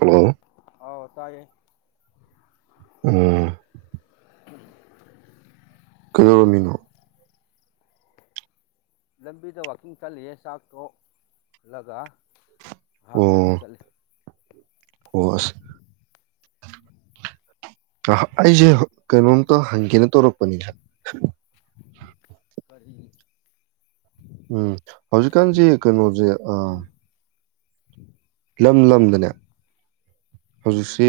Hello ꯍꯥꯎ ꯇꯥꯏꯌꯦ ꯎꯝ [inaudible] ꯀꯩꯗꯧꯔꯝꯃꯤꯅꯣ ꯂꯝꯕꯤꯗ ꯋꯥꯛꯀꯤꯡ ꯆꯠꯂꯤꯌꯦ ꯆꯥꯛ ꯇꯣꯛ ꯂꯒꯥ ꯉꯍꯥꯛ ꯋꯥꯛꯀꯤꯡ ꯑꯣ ꯆꯠꯂꯤ ꯑꯣ ꯑꯁ ꯉꯥꯍꯛ ꯑꯩꯁꯦ ꯀꯩꯅꯣꯝꯇ ꯍꯪꯒꯦꯅ ꯇꯧꯔꯛꯄꯅꯤꯗꯥ ꯀꯔꯤ ꯎꯝ ꯍꯧꯖꯤꯛꯀꯥꯟꯁꯦ ꯀꯩꯅꯣꯁꯦ ꯑꯥ ꯂꯝ ꯂꯝꯗꯅꯦ ꯎꯝ ꯍꯧꯖꯤꯛꯁꯤ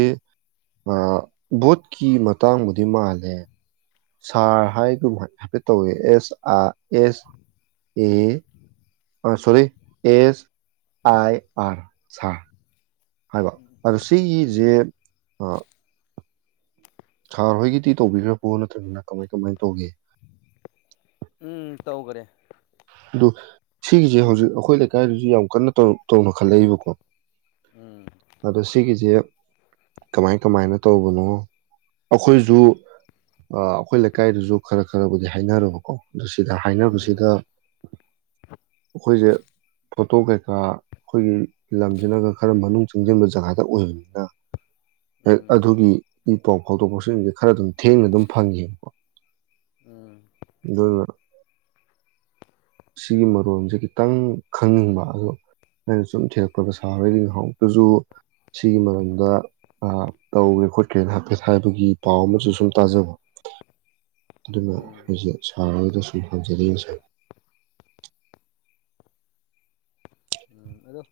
ꯑꯥ ꯚꯣꯠꯀꯤ ꯃꯇꯥꯡꯕꯨꯗꯤ ꯃꯥꯜꯂꯦ ꯁꯥꯔ ꯍꯥꯏꯒꯨꯝ ꯍꯥꯏ ꯍꯥꯏꯐꯦꯠ ꯇꯧꯋꯤ ꯑꯦꯁ ꯑꯥ ꯑꯦꯁ ꯑꯦ ꯑꯥ ꯁꯣꯔꯤ ꯑꯦꯁ ꯑꯥꯏ ꯑꯔ ꯁꯥꯔ ꯍꯥꯏꯕ ꯎꯝ ꯑꯗꯣ ꯁꯤꯒꯤꯁꯦ ꯎꯝ ꯑꯥ ꯁꯥꯔ ꯍꯣꯏꯒꯤꯗꯤ ꯇꯧꯕꯤꯈ꯭ꯔꯕꯣ ꯅꯠꯇ꯭ꯔꯒꯅ ꯀꯃꯥꯏ ꯀꯃꯥꯏꯅ ꯇꯧꯒꯦ ꯎꯝ ꯇꯧꯒ꯭ꯔꯦ ꯑꯗꯨ ꯁꯤꯒꯤꯁꯦ ꯍꯧꯖꯤꯛ ꯑꯩꯈꯣꯏ ꯂꯩꯀꯥꯏꯗꯁꯨ ꯌꯥꯝ ꯀꯟꯅ ꯇꯧ ꯇꯧꯅꯈꯠꯂꯛꯏꯕꯀꯣ ꯎꯝ ꯑꯗꯣ ꯁꯤꯒꯤꯁꯦ ꯀꯃꯥꯏ ꯀꯃꯥꯏꯅ ꯇꯧꯕꯅꯣ ꯑꯩꯈꯣꯏꯖꯨ ꯑꯥ ꯑꯩꯈꯣꯏ ꯂꯩꯀꯥꯏꯗꯁꯨ ꯈꯔ ꯈꯔꯕꯨꯗꯤ ꯍꯥꯏꯅꯔꯕꯀꯣ ꯑꯗꯨ ꯁꯤꯗ ꯎꯝ ꯍꯥꯏꯅꯕꯁꯤꯗ ꯑꯩꯈꯣꯏꯖꯦ ꯐꯣꯇꯣ ꯀꯩꯀꯥ ꯑꯩꯈꯣꯏꯒꯤ ꯂꯝꯖꯤꯅꯒ ꯈꯔ ꯃꯅꯨꯡ ꯆꯪꯁꯤꯟꯕ ꯖꯒꯥꯗ ꯑꯣꯏꯕꯅꯤꯅ ꯍꯦꯛ ꯎꯝ ꯑꯗꯨꯒꯤ ꯏ ꯄꯥꯎ ꯐꯥꯎꯗꯣꯛ ꯐꯥꯎꯁꯤꯟꯁꯦ ꯈꯔ ꯑꯗꯨꯝ ꯊꯦꯡꯅ ꯑꯗꯨꯝ ꯐꯪꯉꯦꯕꯀꯣ ꯎꯝ ꯑꯗꯨꯅ ꯁꯤꯒꯤ ꯃꯔꯣꯟꯁꯦ ꯈꯤꯇꯪ ꯈꯪꯅꯤꯡꯕ ꯑꯗꯣ ꯑꯩꯅ ꯁꯨꯝ ꯊꯤꯔꯛꯄꯗ ꯁꯥꯔ ꯍꯣꯢꯒꯤ ꯉꯍꯥꯟꯃꯨꯛꯇꯁꯨ ꯁꯤꯒꯤ ꯃꯔꯝꯗ ꯑꯥ ꯇꯧꯒꯔꯦ ꯈꯣꯠꯈꯔꯦ ꯍꯥꯢꯐꯦꯠ ꯍꯥꯏꯕꯒꯤ ꯄꯥꯎ ꯑꯃꯁꯨ ꯁꯨꯝ ꯇꯥꯖꯕ ꯑꯗꯨꯅ ꯎꯝ ꯑꯩꯈꯣꯏꯁꯦ ꯁꯥꯔ ꯍꯣꯢꯗꯁꯨꯨꯝ ꯍꯪꯖꯔꯛꯏꯅꯦ ꯁꯥꯔ ꯎꯝ ꯑꯗꯣ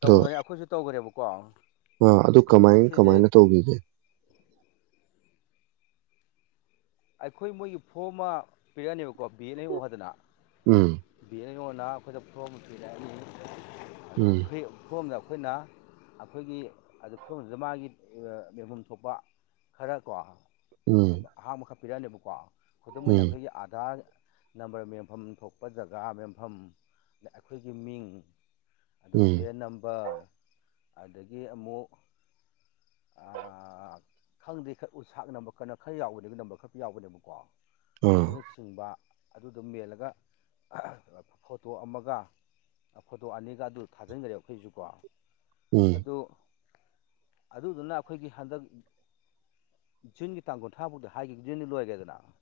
ꯇꯧꯅꯔꯦ ꯑꯩꯈꯣꯏꯁꯨ ꯇꯧꯒꯔꯦꯕꯀꯣ ꯑ ꯑꯗꯨ ꯀꯃꯥꯏ ꯀꯃꯥꯏꯅ ꯇꯧꯕꯤꯒꯦ ꯑꯩꯈꯣꯏ ꯃꯣꯏꯒꯤ ꯐꯣꯔꯝ ꯑꯃ ꯄꯤꯔꯛꯑꯅꯤꯕꯀꯣ ꯕꯤ ꯑꯦꯟ ꯑꯦ ꯑꯣ ꯍꯥꯏꯗꯅ ꯎꯝ ꯕꯤꯑꯦꯟꯉꯣꯟꯅ ꯑꯩꯈꯣꯏꯗ ꯐ꯭ꯔꯣꯝ ꯑꯃꯥ ꯄꯤꯔꯛꯑꯅꯤ ꯎꯝ ꯁꯤ [unintelligible] ꯑꯩꯈꯣꯏꯅ ꯑꯩꯈꯣꯏꯒꯤ ꯑꯗꯨ ꯐꯤꯕꯝꯁꯤꯗ ꯃꯥꯒꯤ ꯑꯥ ꯌꯦꯡꯐꯝ ꯊꯣꯛꯄ ꯈꯔ ꯀꯣ ꯎꯝ [unintelligible] ꯑꯍꯥꯡꯕꯈꯛ ꯄꯤꯔꯛꯑꯅꯦꯕꯀꯣ ꯈꯨꯗꯝ ꯑꯣꯏꯅ ꯎꯝ ꯑꯩꯈꯣꯏꯒꯤ ꯑꯥꯙꯥꯔ ꯅꯝꯕꯔ ꯃꯦꯟꯐꯝ ꯊꯣꯛ ꯄ ꯖꯒꯥ ꯃꯦꯝꯐꯝ ꯑꯗ ꯑꯩꯈꯣꯏꯒꯤ ꯃꯤꯡ꯫ ꯑꯗꯨꯒ ꯎꯝ ꯁꯦꯔꯦꯜ ꯅꯝꯕꯔ ꯑꯗꯒꯤ ꯑꯃꯨꯛ ꯑꯥ ꯈꯪꯗꯦ ꯈ ꯎ ꯁꯥꯛ ꯅꯝꯕꯔ ꯀꯩꯅꯣ ꯈꯔ ꯌꯥꯎꯕꯅꯦꯕ ꯅꯝꯕꯔ ꯈꯔ ꯌꯥꯎꯕꯅꯦꯕꯀꯣ꯫ ꯑꯥ ꯑꯗꯨꯅꯆꯤꯡꯕ ꯑꯗꯨꯗꯨꯝ ꯃꯦꯜꯂꯒ ꯐꯣꯇꯣ ꯑꯃꯒ꯫ ꯑ ꯐꯣꯇꯣ ꯑꯅꯤꯒ ꯑꯗꯨ ꯊꯥꯖꯤꯟꯒꯔ꯭ꯦ ꯑꯩꯈꯣꯏꯖꯨꯀꯣ ꯎꯝ ꯑꯗꯨ ꯑꯗꯨꯗꯨꯅ ꯑꯈꯣꯏꯒꯤ ꯍꯟꯗꯛ ꯖꯨꯟꯒꯤ ꯇꯥꯡ ꯀꯨꯟꯊ꯭ꯔꯥꯐꯥꯎꯗ ꯍꯥꯏꯈꯤꯗꯤ ꯅ ꯂꯣꯏꯒꯔ꯭ꯦꯗꯅ꯫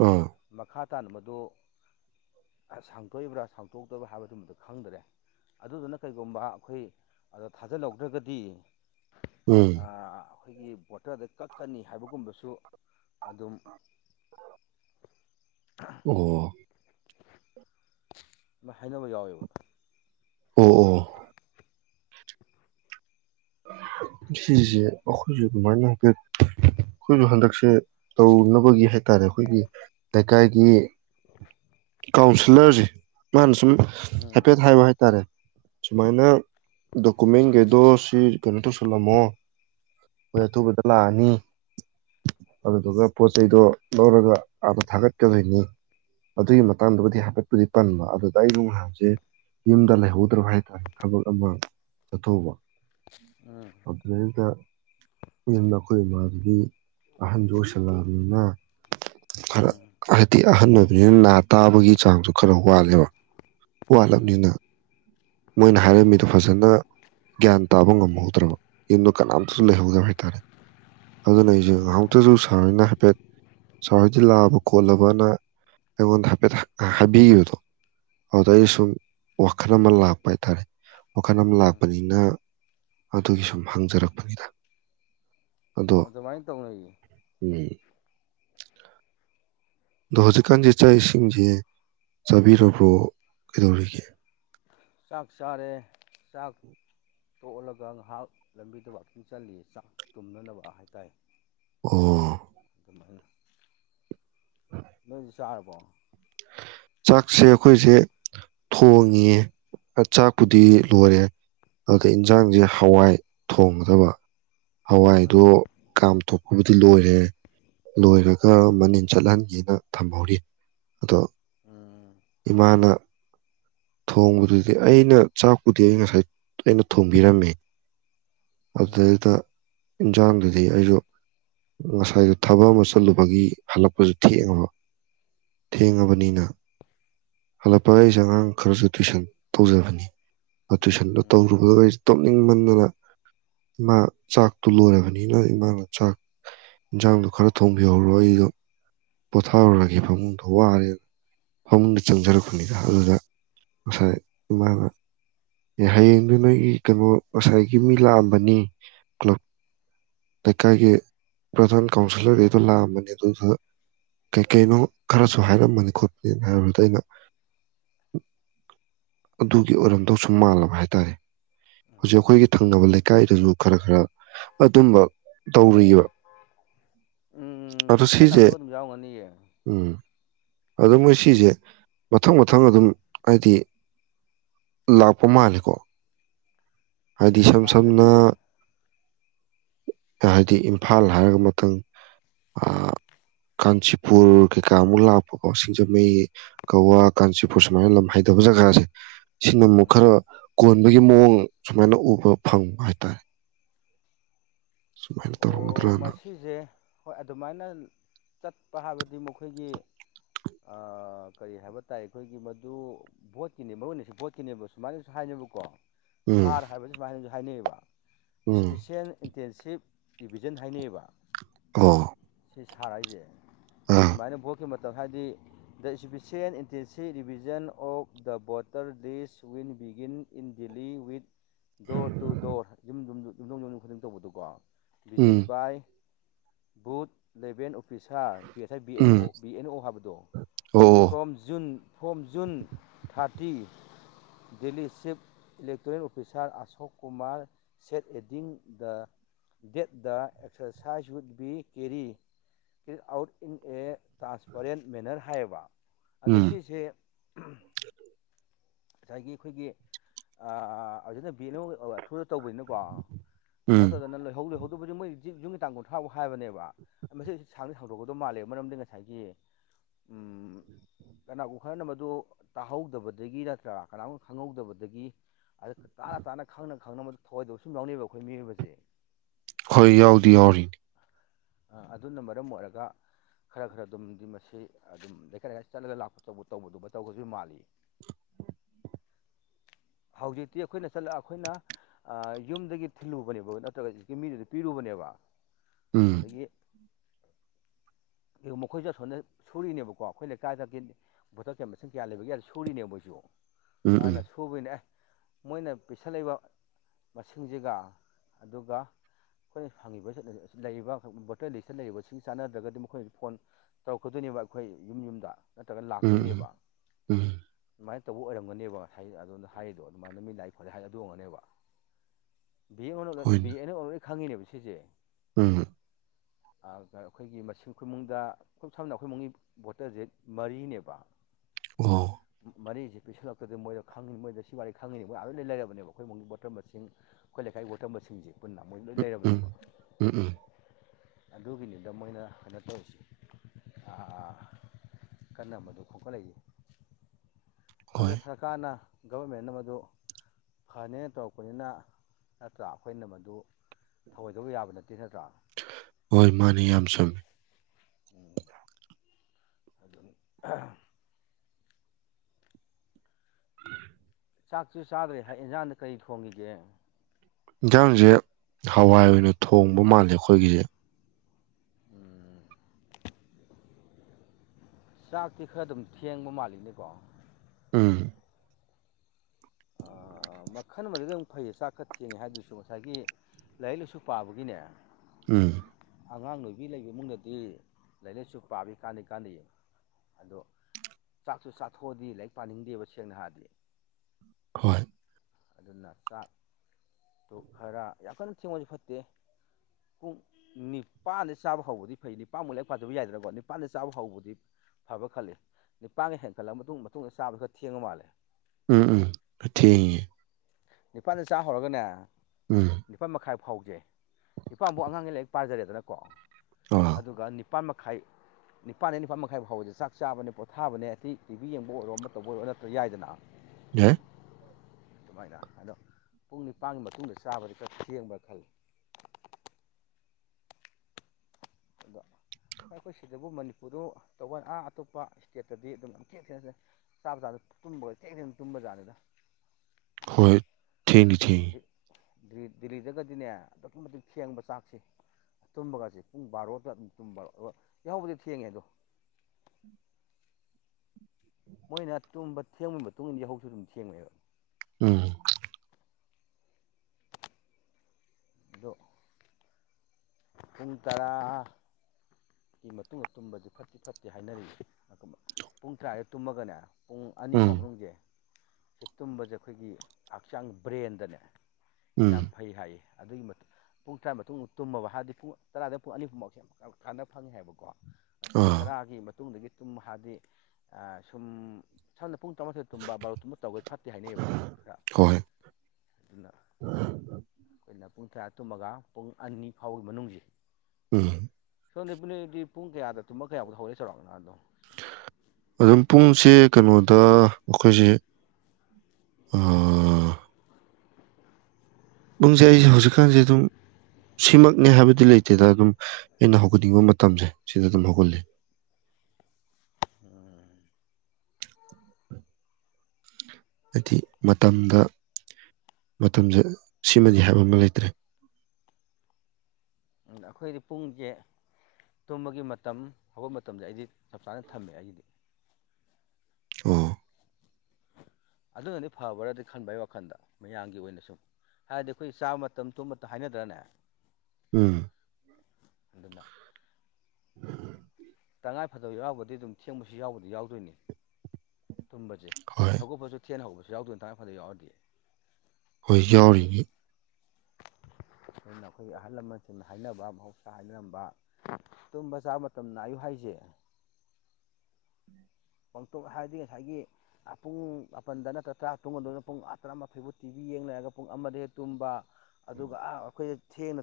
ꯎꯝ ꯃꯈꯥ ꯇꯥꯅ ꯃꯗꯨ ꯑꯁ ꯁꯥꯡꯇꯣꯛꯏꯕ꯭ꯔꯥ ꯁꯥꯡꯇꯣꯛꯇꯕ꯭ꯔꯥ ꯍꯥꯏꯕꯗꯨꯃꯗꯨ ꯈꯪꯗꯔꯦ ꯫ ꯑꯗꯨꯗꯨꯅ ꯀꯩꯒꯨꯝꯕ ꯑꯩꯈꯣꯏ ꯑꯗ ꯊꯥꯖꯜꯍꯧꯗ꯭ꯔꯒꯗꯤ꯫ ꯎꯝ ꯑꯥ ꯑꯩꯈꯣꯏꯒꯤ ꯕꯣꯇꯔꯗ ꯀꯛꯀꯅꯤ ꯍꯥꯏꯕꯒꯨꯝꯕꯁꯨ ꯑꯗꯨꯝ ꯑꯣ ꯑꯗꯃꯥꯏ ꯍꯥꯏꯅꯕ ꯌꯥꯎꯋꯦꯕ꯫ ꯑꯣ ꯑꯣ ꯁꯤꯖꯦ ꯑꯩꯈꯣꯏꯁꯨ ꯗꯨꯃꯥꯏꯅ ꯍꯥꯏꯐꯦꯠ ꯫ ꯈꯣꯏꯖꯨ ꯍꯟꯗꯛꯁꯦ ꯇꯧꯅꯕꯒꯤ ꯍꯥꯏꯇꯥꯔꯦ ꯑꯩꯈꯣꯏꯒꯤ ꯂꯩꯀꯥꯏꯒꯤ [inaudible] ꯀꯥꯎꯟꯁꯤꯜꯂꯔꯖꯦ ꯃꯥꯅ ꯁꯨꯝ ꯎꯝ ꯍꯥꯏꯐꯦꯠ ꯍꯥꯏꯕ ꯍꯥꯏꯇꯥꯔꯦ꯫ ꯁꯨꯃꯥꯏꯅ ꯗꯣꯀꯨꯃꯦꯟꯒꯩꯗꯣ ꯁꯤ ꯀꯩꯅꯣ ꯇꯧꯁꯜꯂꯝꯃꯣ ꯍꯣꯏ ꯑꯊꯨꯕꯗ ꯂꯥꯛꯑꯅꯤ꯫ ꯑꯗꯨꯗꯨꯒ ꯄꯣꯠ ꯆꯩꯗꯣ ꯂꯧꯔꯒ ꯑꯥꯗ ꯊꯥꯒꯠꯀꯗꯣꯏꯅꯤ꯫ ꯑꯗꯨꯒꯤ ꯃꯇꯥꯡꯗꯕꯨꯗꯤ ꯍꯥꯏꯐꯦꯠꯄꯨꯗꯤ ꯄꯟꯕ ꯑꯗꯨꯗ ꯑꯩꯩꯖꯨ ꯉꯍꯥꯟꯖꯦ ꯌꯨꯝꯗ ꯂꯩꯍꯧꯗ꯭ꯔꯕ ꯍꯥꯏꯇꯥꯔꯦ ꯊꯕꯛ ꯑꯃ ꯆꯠꯊꯣꯛꯎꯕ꯫ ꯑꯥ ꯑꯗꯨꯗꯩꯗ ꯌꯨꯝꯗ ꯑꯩꯈꯣꯏ ꯏꯃꯥꯗꯨꯗꯤ ꯑꯍꯟꯖꯨ ꯑꯣꯏꯁꯜꯂꯛꯑꯕꯅꯤꯅ꯫ ꯈꯔ ꯎꯝ ꯍꯥꯏꯗꯤ ꯑꯍꯟ ꯑꯣꯏꯕꯅꯤꯅ ꯅꯥ ꯇꯥꯕꯒꯤ ꯆꯥꯡꯁꯨ ꯈꯔ ꯋꯥꯠꯂꯦꯕ꯫ ꯎꯝ ꯋꯥꯠꯂꯝꯅꯤꯅ ꯃꯣꯏꯅ ꯍꯥꯏꯔꯝꯃꯤꯗꯣ ꯐꯖꯟꯅ ꯒ꯭ꯌꯥꯟ ꯇꯥꯕ ꯉꯝꯍꯧꯗ꯭ꯔꯕ ꯌꯨꯝꯗꯨ ꯀꯅꯥꯝꯇꯁꯨ ꯎꯝ ꯂꯩꯍꯧꯗꯕ ꯍꯥꯏꯇꯥꯔꯦ꯫ ꯑꯗꯨꯅ ꯑꯩꯖꯦ ꯉꯍꯥꯃꯨꯛꯇꯖꯨ ꯁꯥꯅꯤꯅ ꯍꯥꯏꯐꯦꯠ ꯁꯥꯔ ꯍꯣꯏꯗꯤ ꯂꯥꯛꯑꯕ ꯈꯣꯠꯂꯕꯅ ꯑꯩꯉꯣꯟꯗ ꯍꯥꯏꯐꯦꯠ ꯍꯥ ꯍꯥꯥꯏꯕꯤꯕꯗꯣ꯫ ꯑꯗꯨꯗ ꯑꯩ ꯎꯝ ꯁꯨꯝ ꯋꯥꯈꯜ ꯑꯃ ꯂꯥꯛ ꯄꯍꯥꯏꯇꯥꯔꯦ ꯋꯥꯈꯟ ꯑꯃ ꯎꯝ ꯂꯥꯛꯄꯅꯤꯅ ꯑꯗꯨꯒꯤ ꯁꯨꯝ ꯍꯪꯖꯔꯛꯄꯅꯤꯗ꯫ ꯑꯗꯣ ꯑꯣ ꯑꯗꯨꯃꯥꯏ ꯇꯧꯅꯩꯌꯦ꯫ ꯎꯝ ꯗꯣ ꯍꯧꯖꯤꯛꯀꯥꯟꯖꯦ ꯆꯥꯛ ꯏꯁꯤꯡꯖꯦ ꯆꯥꯕꯤꯔꯕ꯭ꯔꯣ ꯀꯩꯗꯧꯔꯤꯒꯦ꯫ ꯆꯥꯛ ꯆꯥꯔꯦ ꯆꯥꯛ ꯇꯣꯛꯑꯂꯒ ꯉꯍꯥꯛ ꯂꯝꯕꯤꯗ ꯋꯥꯀꯤꯡ ꯆꯜꯂꯤꯌꯦ ꯆꯥꯛ ꯇꯨꯝꯅꯅꯕ ꯍꯥꯏꯇꯥꯏ ꯫ ꯑꯣ꯫ [unintelligible] [inaudible] ꯅꯣꯏꯗꯤ ꯆꯥꯔꯕꯣ꯫ ꯆꯥꯛꯁꯦ ꯑꯩꯈꯣꯏꯁꯦ ꯊꯣꯡꯉꯤꯌꯦ ꯆꯥꯛꯄꯨꯗꯤ ꯂꯣꯏꯔꯦ꯫ ꯑꯗꯨ ꯏꯟꯖꯥꯡꯁꯦ ꯍꯋꯥꯏ ꯊꯣꯡꯒꯗꯕ ꯍꯋꯥꯏꯗꯣ ꯎꯝ ꯀꯥꯝꯊꯣꯛ ꯕꯨꯗꯤ ꯂꯣꯏꯔꯦ ꯂꯣꯏꯔꯒ ꯃꯅꯤꯟ ꯆꯠꯍꯟꯒꯦꯅ ꯊꯝꯍꯧꯔꯤ꯫ ꯑꯗꯣ ꯎꯝ ꯏꯃꯥꯅ ꯊꯣꯡꯕꯗꯨꯗꯤ ꯑꯩꯅ ꯆꯥꯛꯄꯨꯗꯤ ꯑꯩ ꯉꯁꯥꯏ ꯑꯩꯅ ꯊꯣꯡꯕꯤꯔꯝꯃꯦ꯫ ꯎꯝ ꯑꯗꯨꯗꯩꯗ ꯏꯟꯖꯥꯡꯗꯨꯗꯤ ꯑꯩꯁꯨ ꯉꯁꯥꯏꯖꯨ ꯊꯕꯛ ꯑꯃ ꯆꯠꯂꯨꯕꯒꯤ ꯍꯜꯂꯛꯄꯁꯨ ꯊꯦꯡꯉꯕ꯫ ꯊꯦꯡꯉꯕꯅꯤꯅ ꯍꯜꯂꯛꯄꯗ ꯑꯩꯁꯦ ꯑꯉꯥꯡ ꯈꯔꯁꯨ ꯇꯨꯏꯁꯟꯕꯅꯤ꯫ ꯇꯨꯏꯁꯟꯗꯣ ꯎꯝ ꯇꯧꯔꯨꯕꯗ ꯑꯩꯁꯦ ꯇꯨꯝꯅꯤꯡꯃꯟꯗꯅ ꯏꯃꯥ ꯆꯥꯛꯇꯨ ꯂꯣꯏꯔꯕꯅꯤꯅ ꯏꯃꯥꯅ ꯆꯥꯛ ꯏꯟꯖꯥꯡꯗꯣ ꯈꯔ ꯊꯣꯡꯕꯤꯍꯧꯔꯣ ꯑꯩꯗꯣ ꯄꯣꯊꯥꯔꯨꯔꯒꯦ ꯐꯃꯨꯡꯗ ꯋꯥꯔꯦ꯫ ꯐꯃꯨꯡꯗ ꯆꯪꯖꯔꯛꯄꯅꯤꯗ ꯑꯗꯨꯗ ꯉꯁꯥꯏ ꯏꯃꯥꯅ ꯑꯦ ꯍꯌꯦꯡꯗꯨ ꯅꯣꯏꯒꯤ ꯀꯩꯅꯣ ꯉꯁꯥꯏꯒꯤ ꯃꯤ ꯂꯥꯛꯑꯝꯕꯅꯤ ꯀ꯭ꯂꯕ ꯂꯩꯀꯥꯏꯒꯤ ꯄ꯭ꯔꯙꯥꯟ ꯀꯥꯎꯟꯁꯤꯜꯂꯔꯒꯩꯗꯣ ꯂꯥꯛꯑꯝꯕꯅꯦ ꯑꯗꯨꯗ ꯀꯩ ꯀꯩꯅꯣ ꯈꯔꯁꯨ ꯍꯥꯏꯔꯝꯕꯅꯤ ꯈꯣꯠꯄꯅꯤꯅ ꯍꯥꯏꯕꯗ ꯑꯩꯅ ꯑꯗꯨꯒꯤ ꯑꯣꯏꯔꯝ ꯑꯗꯨꯁꯨ ꯃꯥꯜꯂꯕ ꯍꯥꯏꯇꯥꯔꯦ ꯍꯧꯖꯤꯛ ꯑꯩꯈꯣꯏꯒꯤ ꯊꯪꯅꯕ ꯂꯩꯀꯥꯏꯗꯁꯨ ꯈꯔ-ꯈꯔ ꯑꯗꯨꯝꯕ ꯇꯧꯔꯤꯕ꯫ ꯎꯝ ꯑꯗꯣ ꯁꯤꯁꯦ ꯆꯤꯠꯊꯅꯗꯕ ꯑꯗꯨꯝ ꯌꯥꯎꯔꯝꯒꯅꯤꯌꯦ꯫ ꯎꯝ ꯑꯗꯨ ꯃꯣꯏ ꯁꯤꯁꯦ ꯃꯊꯪ-ꯃꯊꯪ ꯑꯗꯨꯝ ꯍꯥꯏꯗꯤ ꯂꯥꯛꯄ ꯃꯥꯥꯂꯤꯀꯣ꯫ ꯍꯥꯏꯗꯤ ꯏꯁꯝ ꯁꯝꯅ ꯂꯥꯛꯀꯅꯤꯌꯦ ꯑ ꯍꯥꯏꯗꯤ ꯏꯝꯐꯥꯜ ꯍꯥꯏꯔꯒ ꯃꯊꯪ ꯑꯥ ꯀꯥꯟꯆꯤꯄꯨꯔ ꯀꯩꯀꯥ ꯑꯃꯨꯛ ꯂꯥꯛꯄꯀꯣ ꯁꯤꯡꯖꯃꯩ ꯀꯛꯋꯥ ꯀꯥꯟꯆꯤꯄꯨꯔ ꯁꯨꯃꯥꯏꯅ ꯂꯝ ꯍꯩꯗꯕ ꯖꯒꯥꯁꯦ ꯁꯤꯅ ꯑꯃꯨꯛ ꯈꯔ ꯎꯝ ꯀꯣꯟꯕꯒꯤ ꯃꯑꯣꯡ ꯁꯨꯃꯥꯏꯅ ꯎꯕ ꯐꯪꯕ ꯍꯥꯏꯇꯥꯔꯦ꯫ ꯁꯨꯃꯥꯏꯅ ꯑꯣ ꯇꯧꯔꯝꯒꯗ꯭ꯔꯅ ꯃꯁꯤꯁꯦ ꯍꯣꯏ ꯑꯗꯨꯃꯥꯏꯅ ꯆꯠꯄ ꯍꯥꯏꯕꯗꯤ ꯃꯈꯣꯏꯒꯤ ꯑꯥ ꯀꯔꯤ ꯍꯥꯏꯕ ꯇꯥꯏ ꯑꯩꯈꯣꯏꯒꯤ ꯃꯗꯨ ꯕꯣꯠꯀꯤꯅꯦ ꯃꯔꯨ ꯑꯣꯏꯅ ꯁꯤ ꯕꯣꯠꯀꯤꯅꯦꯕ ꯁꯨꯃꯥꯏꯅꯁꯨ ꯍꯥꯏꯅꯦꯕꯀꯣ꯫ ꯎꯝ ꯁꯥꯔ ꯍꯥꯏꯕꯗꯨ ꯁꯨꯃꯥꯏꯅꯁꯨ ꯍꯥꯏꯅꯩꯌꯦꯕ ꯎꯝ ꯏꯁꯤꯕꯤꯆꯦꯟ ꯏꯟꯇꯦꯟꯁꯤꯞ ꯔꯤꯕꯤꯖꯟ ꯍꯥꯏꯅꯩꯌꯦꯕ꯫ ꯑꯣ꯫ ꯁꯤ ꯁꯥꯔ ꯍꯥꯏꯁꯦ ꯑꯥ ꯁꯨꯃꯥꯏꯅ ꯚꯣꯠꯀꯤ ꯃꯇꯝ ꯍꯥꯏꯗꯤ the special intensive revision of the voter list will begin in Delhi with door to door ꯌꯨꯝ ꯌꯨ ꯌꯨꯝꯊꯣꯡ ꯌꯨꯝꯊꯣꯡ ꯈꯨꯗꯤꯡ ꯇꯧꯕꯗꯨꯀꯣ꯫ Visit um by good level officer B A um B and O ꯄꯗꫭ ꯑꯣ ꯑꯣ from June from June thirty. Delhi chief electoral officer Ashok Kumar set adding the date the exercise ꯍꯋꯨꯠ be carry. In out in a transparent manner ꯍꯥꯏꯌꯦꯕ ꯑꯗꯣ ꯎꯝ ꯁꯤꯁꯦ ꯉꯁꯥꯏꯒꯤ ꯑꯈꯣꯏꯒꯤ ꯑꯥꯥ ꯑꯗꯨꯗ ꯕꯦꯟꯅꯨ ꯊ꯭ꯔꯨꯗ ꯇꯧꯕꯩꯅꯤꯅꯀꯣ ꯎꯝ ꯁꯨꯃꯥꯏꯅ ꯇꯧꯗꯅ ꯂꯩꯍꯧ ꯂꯩꯍꯧꯗꯧꯕꯖꯤ ꯃꯣꯏ ꯍꯧꯖꯤꯛ ꯖꯨꯟꯒꯤ ꯇꯥꯡ ꯀꯨꯟꯊ꯭ꯔꯥꯐꯥꯎ ꯍꯥꯏꯕꯅꯦꯕ ꯃꯁꯤ ꯁꯥꯡꯗꯤ ꯁꯥꯎꯗꯣꯛꯀꯗꯧ ꯃꯥꯂꯦꯕ ꯃꯔꯝꯗꯤ ꯉꯁꯥꯏꯒꯤ ꯎꯝ ꯀꯅꯥꯒꯨꯝꯕ ꯈꯔꯅ ꯃꯗꯨ ꯇꯥꯍꯧꯗꯕꯗꯒꯤ ꯅꯠꯇ꯭ꯔ ꯀꯅꯥꯒꯨꯝꯕ ꯈꯪꯍꯧꯗꯕꯗꯒꯤ ꯑꯗꯨ ꯇꯥꯅ ꯇꯥꯅ ꯈꯪꯅ ꯈꯪꯅꯕ ꯃꯗꯨ ꯊꯧꯑꯣꯏꯗꯕ ꯁꯨꯝ ꯌꯥꯎꯅꯩꯑꯕ ꯑꯩꯈꯣꯏ ꯃꯤꯑꯣꯏꯕꯁꯦ ꯍꯣꯏ ꯌꯥꯎꯗꯤ ꯌꯥꯎꯔꯤ ꯑ ꯑꯗꯨꯅ ꯃꯔꯝ ꯑꯣꯏꯔꯒ ꯈꯔ ꯈꯔ ꯑꯗꯨꯝꯗꯤ ꯃ ꯁꯤ ꯑꯗꯨꯝ ꯂꯩꯀꯥꯏ ꯂꯩꯀꯥꯏ ꯆꯠꯂꯒ ꯂꯥꯛꯄꯆꯧꯕ ꯇꯧꯕꯗꯨꯕ ꯇꯧꯒꯁꯨ ꯃꯥꯜꯂꯤ [inaudible] ꯍꯧꯖꯤꯛꯇꯤ ꯑꯈꯣꯏꯅ ꯆꯠꯂ ꯑꯈꯣꯏꯅ ꯑ ꯌꯨꯝꯗꯒꯤ ꯊꯤꯜꯂꯨꯕꯅꯦꯕ ꯅꯠꯇ꯭ꯔꯒ ꯍꯧꯖꯤꯛꯀꯤ ꯃꯤꯗꯨꯗ ꯄꯤꯔꯨꯕꯅꯦꯕ ꯎꯝ ꯑꯗꯒꯤ ꯀꯩꯒꯨꯝꯕ ꯑꯈꯣꯏꯁꯨ ꯑꯁꯣꯝꯗ ꯁꯣꯔꯤꯅꯦꯕꯀꯣ ꯑꯈꯣꯏ ꯂꯩꯀꯥꯏꯗ ꯀꯦꯟ ꯕꯣꯇꯔ ꯀꯌꯥ ꯃꯁꯤꯡ ꯀꯌꯥ ꯂꯩꯕꯒꯦꯗ ꯁꯨꯔꯤꯅꯦꯕ ꯃꯣꯏꯁꯨ ꯎꯝ ꯎꯝ ꯑꯗꯨꯅ ꯁꯨꯕꯅꯦ ꯃꯣꯏꯅ ꯄꯤꯁꯜꯂꯛꯏꯕ ꯃꯁꯤꯡꯁꯤꯒ ꯑꯗꯨꯒ ꯑꯈꯣꯏꯅ ꯐꯪꯉꯤꯕ ꯂꯩꯔꯤꯕ ꯕꯣꯇꯔ ꯂꯤꯁꯇ ꯂꯩꯔꯤꯕꯁꯤꯡ ꯆꯥꯟꯅꯗ꯭ꯔꯒꯗꯤ ꯃꯈꯣꯏꯅꯁꯨ ꯐꯣꯟ ꯈꯣꯠꯇꯣꯏꯅꯦꯕ ꯑꯩꯈꯣꯏ ꯌꯨꯝ ꯌꯨꯝꯗ ꯅꯠꯇ꯭ꯔꯒ ꯎꯝ ꯂꯥꯛꯇꯣꯏꯅꯦꯕ ꯎꯝ ꯎꯝ ꯑꯗꯨꯃꯥꯏꯟ ꯇꯧꯕ ꯑꯣꯏꯔꯝꯒꯅꯦꯕ ꯍꯥꯏ ꯑꯗꯣꯝꯗ ꯍꯥꯏꯔꯤꯗꯣ ꯑꯗꯨꯃꯥꯏꯅ ꯃꯤ ꯂꯥꯛꯏ ꯈꯣꯠꯂꯤ ꯍꯥꯏ ꯑꯗꯨ ꯑꯣꯏꯝꯒꯅꯦꯕ ꯕꯤ ꯑꯣꯟꯅꯕꯅ ꯕꯤ ꯍꯣꯏꯅꯦ ꯑꯩꯅ ꯑꯣꯟꯔꯣꯏ ꯈꯪꯉꯤꯅꯦꯕ ꯁꯤꯁꯦ ꯎꯝ ꯑ ꯑꯈꯣꯏꯒꯤ ꯃꯁꯤꯡ ꯈꯨꯃꯨꯡꯗ ꯈꯨ ꯁꯝꯅ ꯑꯈꯣꯏ ꯃꯨꯡꯒꯤ ꯕꯣꯇꯔꯁꯦ ꯃꯔꯤꯅꯦꯕ ꯑꯣ ꯃꯔꯤꯁꯤ ꯄꯤꯁꯜꯂꯛꯇꯗꯤ ꯃꯣꯏꯗ ꯈꯪꯉꯤ ꯃꯣꯏꯗ ꯁꯤ ꯋꯥꯔꯤ ꯈꯪꯉꯅꯤ ꯃꯣꯏ ꯂꯣꯏ ꯂꯩꯔꯕꯕ ꯑꯈꯣꯏ ꯃꯨꯡꯒꯤ ꯕꯣꯇꯔ ꯃꯁꯤꯡ ꯑꯈꯣꯏ ꯂꯩꯀꯥꯏꯒꯤ ꯕꯣꯇꯔ ꯃꯁꯤꯡꯁꯦ ꯄꯨꯟꯅ ꯃꯣꯏ ꯂꯣꯏ ꯎꯝ ꯎꯝ ꯂꯩꯔꯕꯅꯦꯕ ꯎꯝ ꯎꯝ ꯑꯗꯨꯒꯤꯅꯤꯗ ꯃꯣꯏꯅ ꯀꯩꯅꯣ ꯇꯧꯔꯤꯁꯤ ꯑ ꯀꯟꯅ ꯃꯗꯨ ꯈꯣꯀꯠꯂꯛꯏꯖꯦ ꯈꯪꯗꯦ ꯍꯣꯏ ꯁꯔ ꯀꯥꯔꯅ ꯒꯕꯔꯃꯦꯟꯅ ꯃꯗꯨ ꯐꯅꯦꯅ ꯇꯧꯔꯛꯄꯅꯤꯅ ꯅꯠꯇ꯭ꯔ ꯑꯈꯣꯏꯅ ꯃꯗꯨ ꯊꯧꯑꯣꯏꯗꯧꯕ ꯌꯥꯕ ꯅꯠꯇꯦ ꯅꯠꯇ꯭ꯔꯥ ꯍꯣꯏ ꯃꯥꯅꯤ ꯌꯥꯝ ꯆꯨꯝꯃꯤ ꯎꯝ ꯑꯗꯨꯝ ꯆꯥꯛꯁꯨꯨ ꯆꯥꯗ꯭ꯔꯦ ꯍꯥꯏ ꯏꯟꯖꯥꯡꯗ ꯀꯔꯤ ꯊꯣꯡꯉꯤꯒꯦ ꯏꯟꯖꯥꯡꯁꯦ ꯍꯋꯥꯏ ꯑꯣꯏꯅ ꯊꯣꯡꯕ ꯃꯥꯜꯂꯦ ꯑꯈꯣꯏꯒꯤꯁꯦ [inaudible] ꯆꯥꯛꯇꯤ ꯈꯔ ꯑꯗꯨꯝ ꯊꯦꯡꯕ ꯃꯥꯜꯂꯤꯅꯦꯀꯣ ꯎꯝ ꯑ ꯃꯈꯜ ꯑꯃ ꯑꯗꯨꯝ ꯐꯩꯌꯦ ꯆꯥꯛꯀ ꯊꯦꯡꯉꯦ ꯍꯥꯏꯗꯨꯁꯨ ꯉꯁꯥꯏꯒꯤ ꯂꯥꯏꯔꯤꯛ ꯂꯥꯏꯁꯨ ꯄꯥꯕꯒꯤꯅꯦ ꯎꯝ ꯑꯉꯥꯡ ꯅꯨꯕꯤ ꯂꯩꯕꯃꯨꯡꯗꯗꯤ ꯂꯥꯏꯔꯤꯛ ꯂꯥꯏꯁꯨ ꯄꯥꯕꯤ ꯀꯥꯟꯗꯤ ꯀꯥꯅꯩꯌꯦ ꯑꯗꯣ ꯆꯥꯛꯁꯨ ꯆꯥꯊꯣꯛꯑꯗꯤ ꯂꯥꯏꯔꯤꯛ ꯄꯥꯅꯤꯡꯗꯦꯕ ꯁꯦꯡꯅ ꯍꯥꯏꯔꯗꯤ ꯍꯣꯏ ꯑꯗꯨꯅ ꯆꯥꯛꯇꯣ ꯈꯔ ꯌꯥꯝ ꯀꯟꯅ ꯊꯦꯡꯕꯁꯨ ꯐꯠꯇꯦ ꯄꯨꯡ ꯅꯤꯄꯥꯟꯗꯩ ꯆꯥꯕ ꯍꯧꯕꯗꯤ ꯐꯩ ꯅꯤꯄꯥꯥꯟꯃꯨꯛ ꯂꯥꯏ ꯄꯥꯖꯕ ꯌꯥꯏꯗꯅꯀꯣ ꯅꯤꯄꯥꯟꯗ ꯆꯥꯕ ꯍꯧꯕꯗꯤ ꯐꯕ ꯈꯜꯂꯦ ꯅꯤꯄꯥꯟꯒ ꯍꯦꯟꯒꯠꯂ ꯃꯇꯨꯡ ꯃꯇꯨꯡꯗ ꯆꯥꯕꯗꯨ ꯈꯔ ꯊꯦꯡꯉ ꯃꯥꯜꯂꯦ ꯎꯝ ꯎꯝ ꯑꯊꯦꯡꯉꯦ ꯅꯤꯄꯥꯟꯗꯩ ꯆꯥ ꯍꯧꯔꯒꯅꯦ ꯎꯝ ꯅꯤꯄꯥꯥꯟ ꯃꯈꯥꯏ ꯐꯥꯎꯖꯦ ꯅꯤꯄꯥꯟꯕꯥꯎ ꯑꯉꯥꯡꯉꯩ ꯂꯥꯏꯔꯤꯛ ꯄꯥꯖꯔꯦꯗꯅꯀꯣ ꯑꯥ ꯑꯗꯨꯒ ꯅꯤꯄꯥꯟ ꯃꯈꯥꯏ ꯅꯤꯄꯥꯥꯟꯗꯩ ꯅꯤꯄꯥꯥꯟ ꯃꯈꯥꯏ ꯐꯥꯎꯕꯁꯦ ꯆꯥꯛ ꯆꯥꯕꯅꯦ ꯄꯣꯊꯥꯕꯅꯦ ꯑꯇꯤ ꯇꯤꯚꯤ ꯌꯦꯡꯕ ꯑꯣꯏꯔꯣ ꯑꯃ ꯇꯧꯕ ꯑꯣꯏꯔꯣ ꯅꯠꯇ꯭ꯔ ꯌꯥꯏꯗꯅ ꯌꯥꯏ ꯗꯨꯃꯥꯏꯅ ꯑꯗꯣ ꯄꯨꯡ ꯅꯤꯄꯥꯟꯒꯤ ꯃꯇꯨꯡꯗ ꯆꯥꯕꯗꯤ ꯈꯔ ꯊꯦꯡꯕ꯭ꯔꯥ ꯈꯜꯂꯦ ꯑꯗꯣ ꯍꯣꯏ ꯑꯩꯈꯣꯏ ꯁꯤꯗꯕꯨ ꯃꯅꯤꯄꯨꯔꯗꯣ ꯇꯧꯕ꯭ꯋꯥꯅꯦ ꯑꯥ ꯑꯇꯣꯞꯄ ꯏꯁꯇꯦꯠꯇꯗꯤ ꯑꯗꯨꯝ ꯌꯥꯝ ꯊꯦ ꯊꯦꯡꯅ ꯆꯥꯏ ꯆꯥꯕ ꯆꯥꯗ ꯇꯨꯝꯕꯒ ꯊꯦꯡ ꯊꯦꯡ ꯇꯨꯝꯕꯖꯥꯠꯅꯤꯗ ꯍꯣꯏ ꯊꯦꯡꯗꯤ ꯊꯦ ꯗꯦꯂꯤ ꯗꯦꯜꯂꯤꯗꯒꯗꯤꯅꯦ ꯑꯗꯨꯛꯀꯤ ꯃꯇꯤꯛ ꯊꯦꯡꯕ ꯆꯥꯛꯁꯦ ꯇꯨꯝꯕꯒꯁꯦ ꯄꯨꯡ ꯕꯥꯔꯣꯗ ꯑꯗꯨꯝ ꯇꯨꯝꯕ ꯑꯒ ꯌꯥꯍꯧꯕꯗꯤ ꯊꯦꯡꯉꯦ ꯑꯗꯣ ꯃꯣꯏꯅ ꯇꯨꯝꯕ ꯊꯦꯡꯕꯩ ꯃꯇꯨꯡ ꯏꯟꯅ ꯌꯥꯍꯧꯁꯨ ꯑꯗꯨꯝ ꯊꯦꯡꯉꯑꯦꯕ ꯎꯝ ꯑꯗꯣ ꯄꯨꯡ ꯇꯔꯥ ꯀꯤ ꯃꯇꯨꯡꯗ ꯇꯨꯝꯕꯗꯤ ꯐꯠꯇꯤ ꯐꯠꯇꯦ ꯍꯥꯏꯅꯔꯤ ꯄꯨꯡ ꯇꯔꯥꯏꯗ ꯇꯨꯝꯃꯒꯅꯦ ꯄꯨꯡ ꯑꯅꯤ ꯐꯥꯎ ꯎꯝ ꯃꯅꯨꯡꯖꯦ ꯁꯦ ꯇꯨꯝꯕꯖꯦ ꯑꯈꯣꯏꯒꯤ ꯍꯛꯆꯥꯡ ꯕ꯭ꯔꯦꯟꯗꯅꯦ ꯎꯝ ꯌꯥꯝ ꯐꯩ ꯍꯥꯏꯌꯦ ꯑꯗꯨꯒꯤ ꯃꯇꯨ ꯄꯨꯡ ꯇꯔꯥꯏ ꯃꯇꯨꯡ ꯇꯨꯝꯃꯕ ꯍꯥꯏꯕꯗꯤ ꯄꯨꯡ ꯇꯔꯥꯗꯩ ꯄꯨꯡ ꯑꯅꯤ ꯍꯨꯝꯃꯛꯁꯦ ꯀꯥꯟꯅ ꯐꯪꯉꯦ ꯍꯥꯏꯕꯀꯣ ꯑꯥ ꯄꯨꯡ ꯇꯔꯥꯒꯤ ꯃꯠ ꯇꯨꯡꯗꯒꯤ ꯇꯨꯝ ꯍꯥꯏꯗꯤ ꯑꯥ ꯁꯨꯝ ꯁꯝꯅ ꯄꯨꯡ ꯇꯔꯥꯃꯥꯊꯣꯏ ꯇꯨꯝꯕ ꯕꯥꯔꯣ ꯇꯨꯝꯕ ꯇꯧꯒꯩ ꯐꯠꯇꯦ ꯍꯥꯏꯅꯩꯑꯕꯣ ꯈꯔ ꯍꯣꯏ ꯑꯗꯨꯅ [inaudible] ꯑꯈꯣꯏꯅ ꯄꯨꯡ ꯇꯔꯥ ꯇꯨꯝꯃꯒ ꯄꯨꯡ ꯑꯅꯤ ꯐꯥꯎꯒꯤ ꯃꯅꯨꯡꯖꯤ ꯎꯝ ꯁꯣꯝꯗꯤ ꯄꯨꯅꯦꯗꯤ ꯄꯨꯡ ꯀꯌꯥꯗ ꯇꯨꯝꯃ ꯀꯌꯥꯐꯥꯎꯗ ꯍꯧꯒꯦ ꯆꯧꯔꯥꯛꯅ ꯑꯗꯣ ꯑꯗꯨꯝ ꯄꯨꯡꯁꯤ ꯀꯩꯅꯣꯗ ꯑꯩꯈꯣꯏꯁꯤ ꯑꯥ ꯄꯨꯡꯁꯦ ꯑꯩꯁꯦ ꯍꯧꯖꯤꯛꯀꯥꯟꯁꯦ ꯑꯗꯨꯝ ꯁꯤꯃꯛꯅꯦ ꯍꯥꯏꯕꯗꯤ ꯂꯩꯇꯦꯗ ꯑꯗꯨꯝ ꯑꯩꯅ ꯍꯧꯒꯠꯅꯤꯡꯕ ꯃꯇꯝꯁꯦ ꯁꯤꯗ ꯑꯗꯨꯝ ꯍꯧꯒꯠꯂꯦ [unintelligible] ꯑꯥꯏꯗꯤ ꯃꯇꯝꯗ ꯃꯇꯝꯖꯦ ꯁꯤꯃꯗꯤ ꯍꯥꯏꯕ ꯑꯃ ꯂꯩꯇ꯭ꯔꯦ ꯑꯗ ꯑꯩꯈꯣꯏꯗꯤ ꯄꯨꯡꯖꯦ ꯇꯨꯝꯕꯒꯤ ꯃꯇꯝ ꯍꯧꯒꯠ ꯃꯇꯝꯖꯦ ꯑꯩꯗꯤ ꯆꯞ ꯆꯥꯅ ꯊꯝꯃꯦ ꯑꯩꯒꯤꯗꯤ ꯑꯣ ꯑꯗꯨꯅꯗꯤ ꯐꯕ꯭ꯔꯗꯤ ꯈꯟꯕ ꯑꯩ ꯋꯥꯈꯟꯗ ꯃꯌꯥꯝꯒꯤ ꯑꯣꯏꯅ ꯁꯨꯝ ꯍꯥꯏꯗꯤ ꯑꯈꯣꯏ ꯆꯥꯕ ꯃꯇꯝ ꯇꯨ ꯃꯇꯝ ꯍꯥꯏꯅꯗ꯭ꯔꯅꯦ ꯎꯝ ꯑꯗꯨꯅ [inaudible] ꯇꯉꯥꯏ ꯐꯗꯕ ꯌꯥꯎꯔꯒꯗꯤ ꯑꯗꯨꯝ ꯊꯦꯡꯕꯁꯨ ꯌꯥꯎꯕꯨꯗꯤ ꯌꯥꯎꯗꯣꯏꯅꯤ ꯇꯨꯝꯕꯁꯦ ꯑ ꯍꯣꯏ ꯊꯒꯠꯄꯁꯨ ꯊꯦꯅ ꯍꯧꯕꯁꯨ ꯌꯥꯎꯗꯣꯏꯅ ꯇꯉꯥꯏ ꯐꯗꯅ ꯌꯥꯎꯔꯗꯤ ꯍꯣꯏ ꯑꯗꯨꯅ ꯌꯥꯎꯔꯤꯅꯤ ꯑꯩꯈꯣꯏꯅ ꯑꯩꯈꯣꯏꯒꯤ ꯑꯍꯜ ꯂꯃꯟꯁꯤꯡꯅ ꯍꯥꯏꯅꯕ ꯃꯍꯧꯁꯥ ꯍꯥꯏꯅꯔꯝꯕ ꯇꯨꯝꯕ ꯆꯥꯕ ꯃꯇꯝ ꯅꯥꯏꯌꯨ ꯍꯥꯏꯁꯦ ꯄꯣꯡꯇꯣꯛ ꯍꯥꯏꯗꯤ ꯉꯁꯥꯏꯒꯤ ꯄꯨꯡ ꯃꯥꯄꯟꯗ ꯅꯠꯇ꯭ꯔ ꯇꯔꯥ ꯃꯇꯨꯡ ꯑꯗꯨꯗ ꯄꯨꯡ ꯑꯃꯥ ꯇꯔꯥꯃꯥꯊꯣꯏꯕꯨ ꯇꯤ ꯚꯤ ꯌꯦꯡ ꯂꯩꯔꯒ ꯄꯨꯡ ꯑꯃꯗ ꯍꯦꯛ ꯇꯨꯝꯕ ꯑꯗꯨꯒ ꯑꯃꯥ ꯑꯩꯈꯣꯏ ꯊꯦꯡꯅ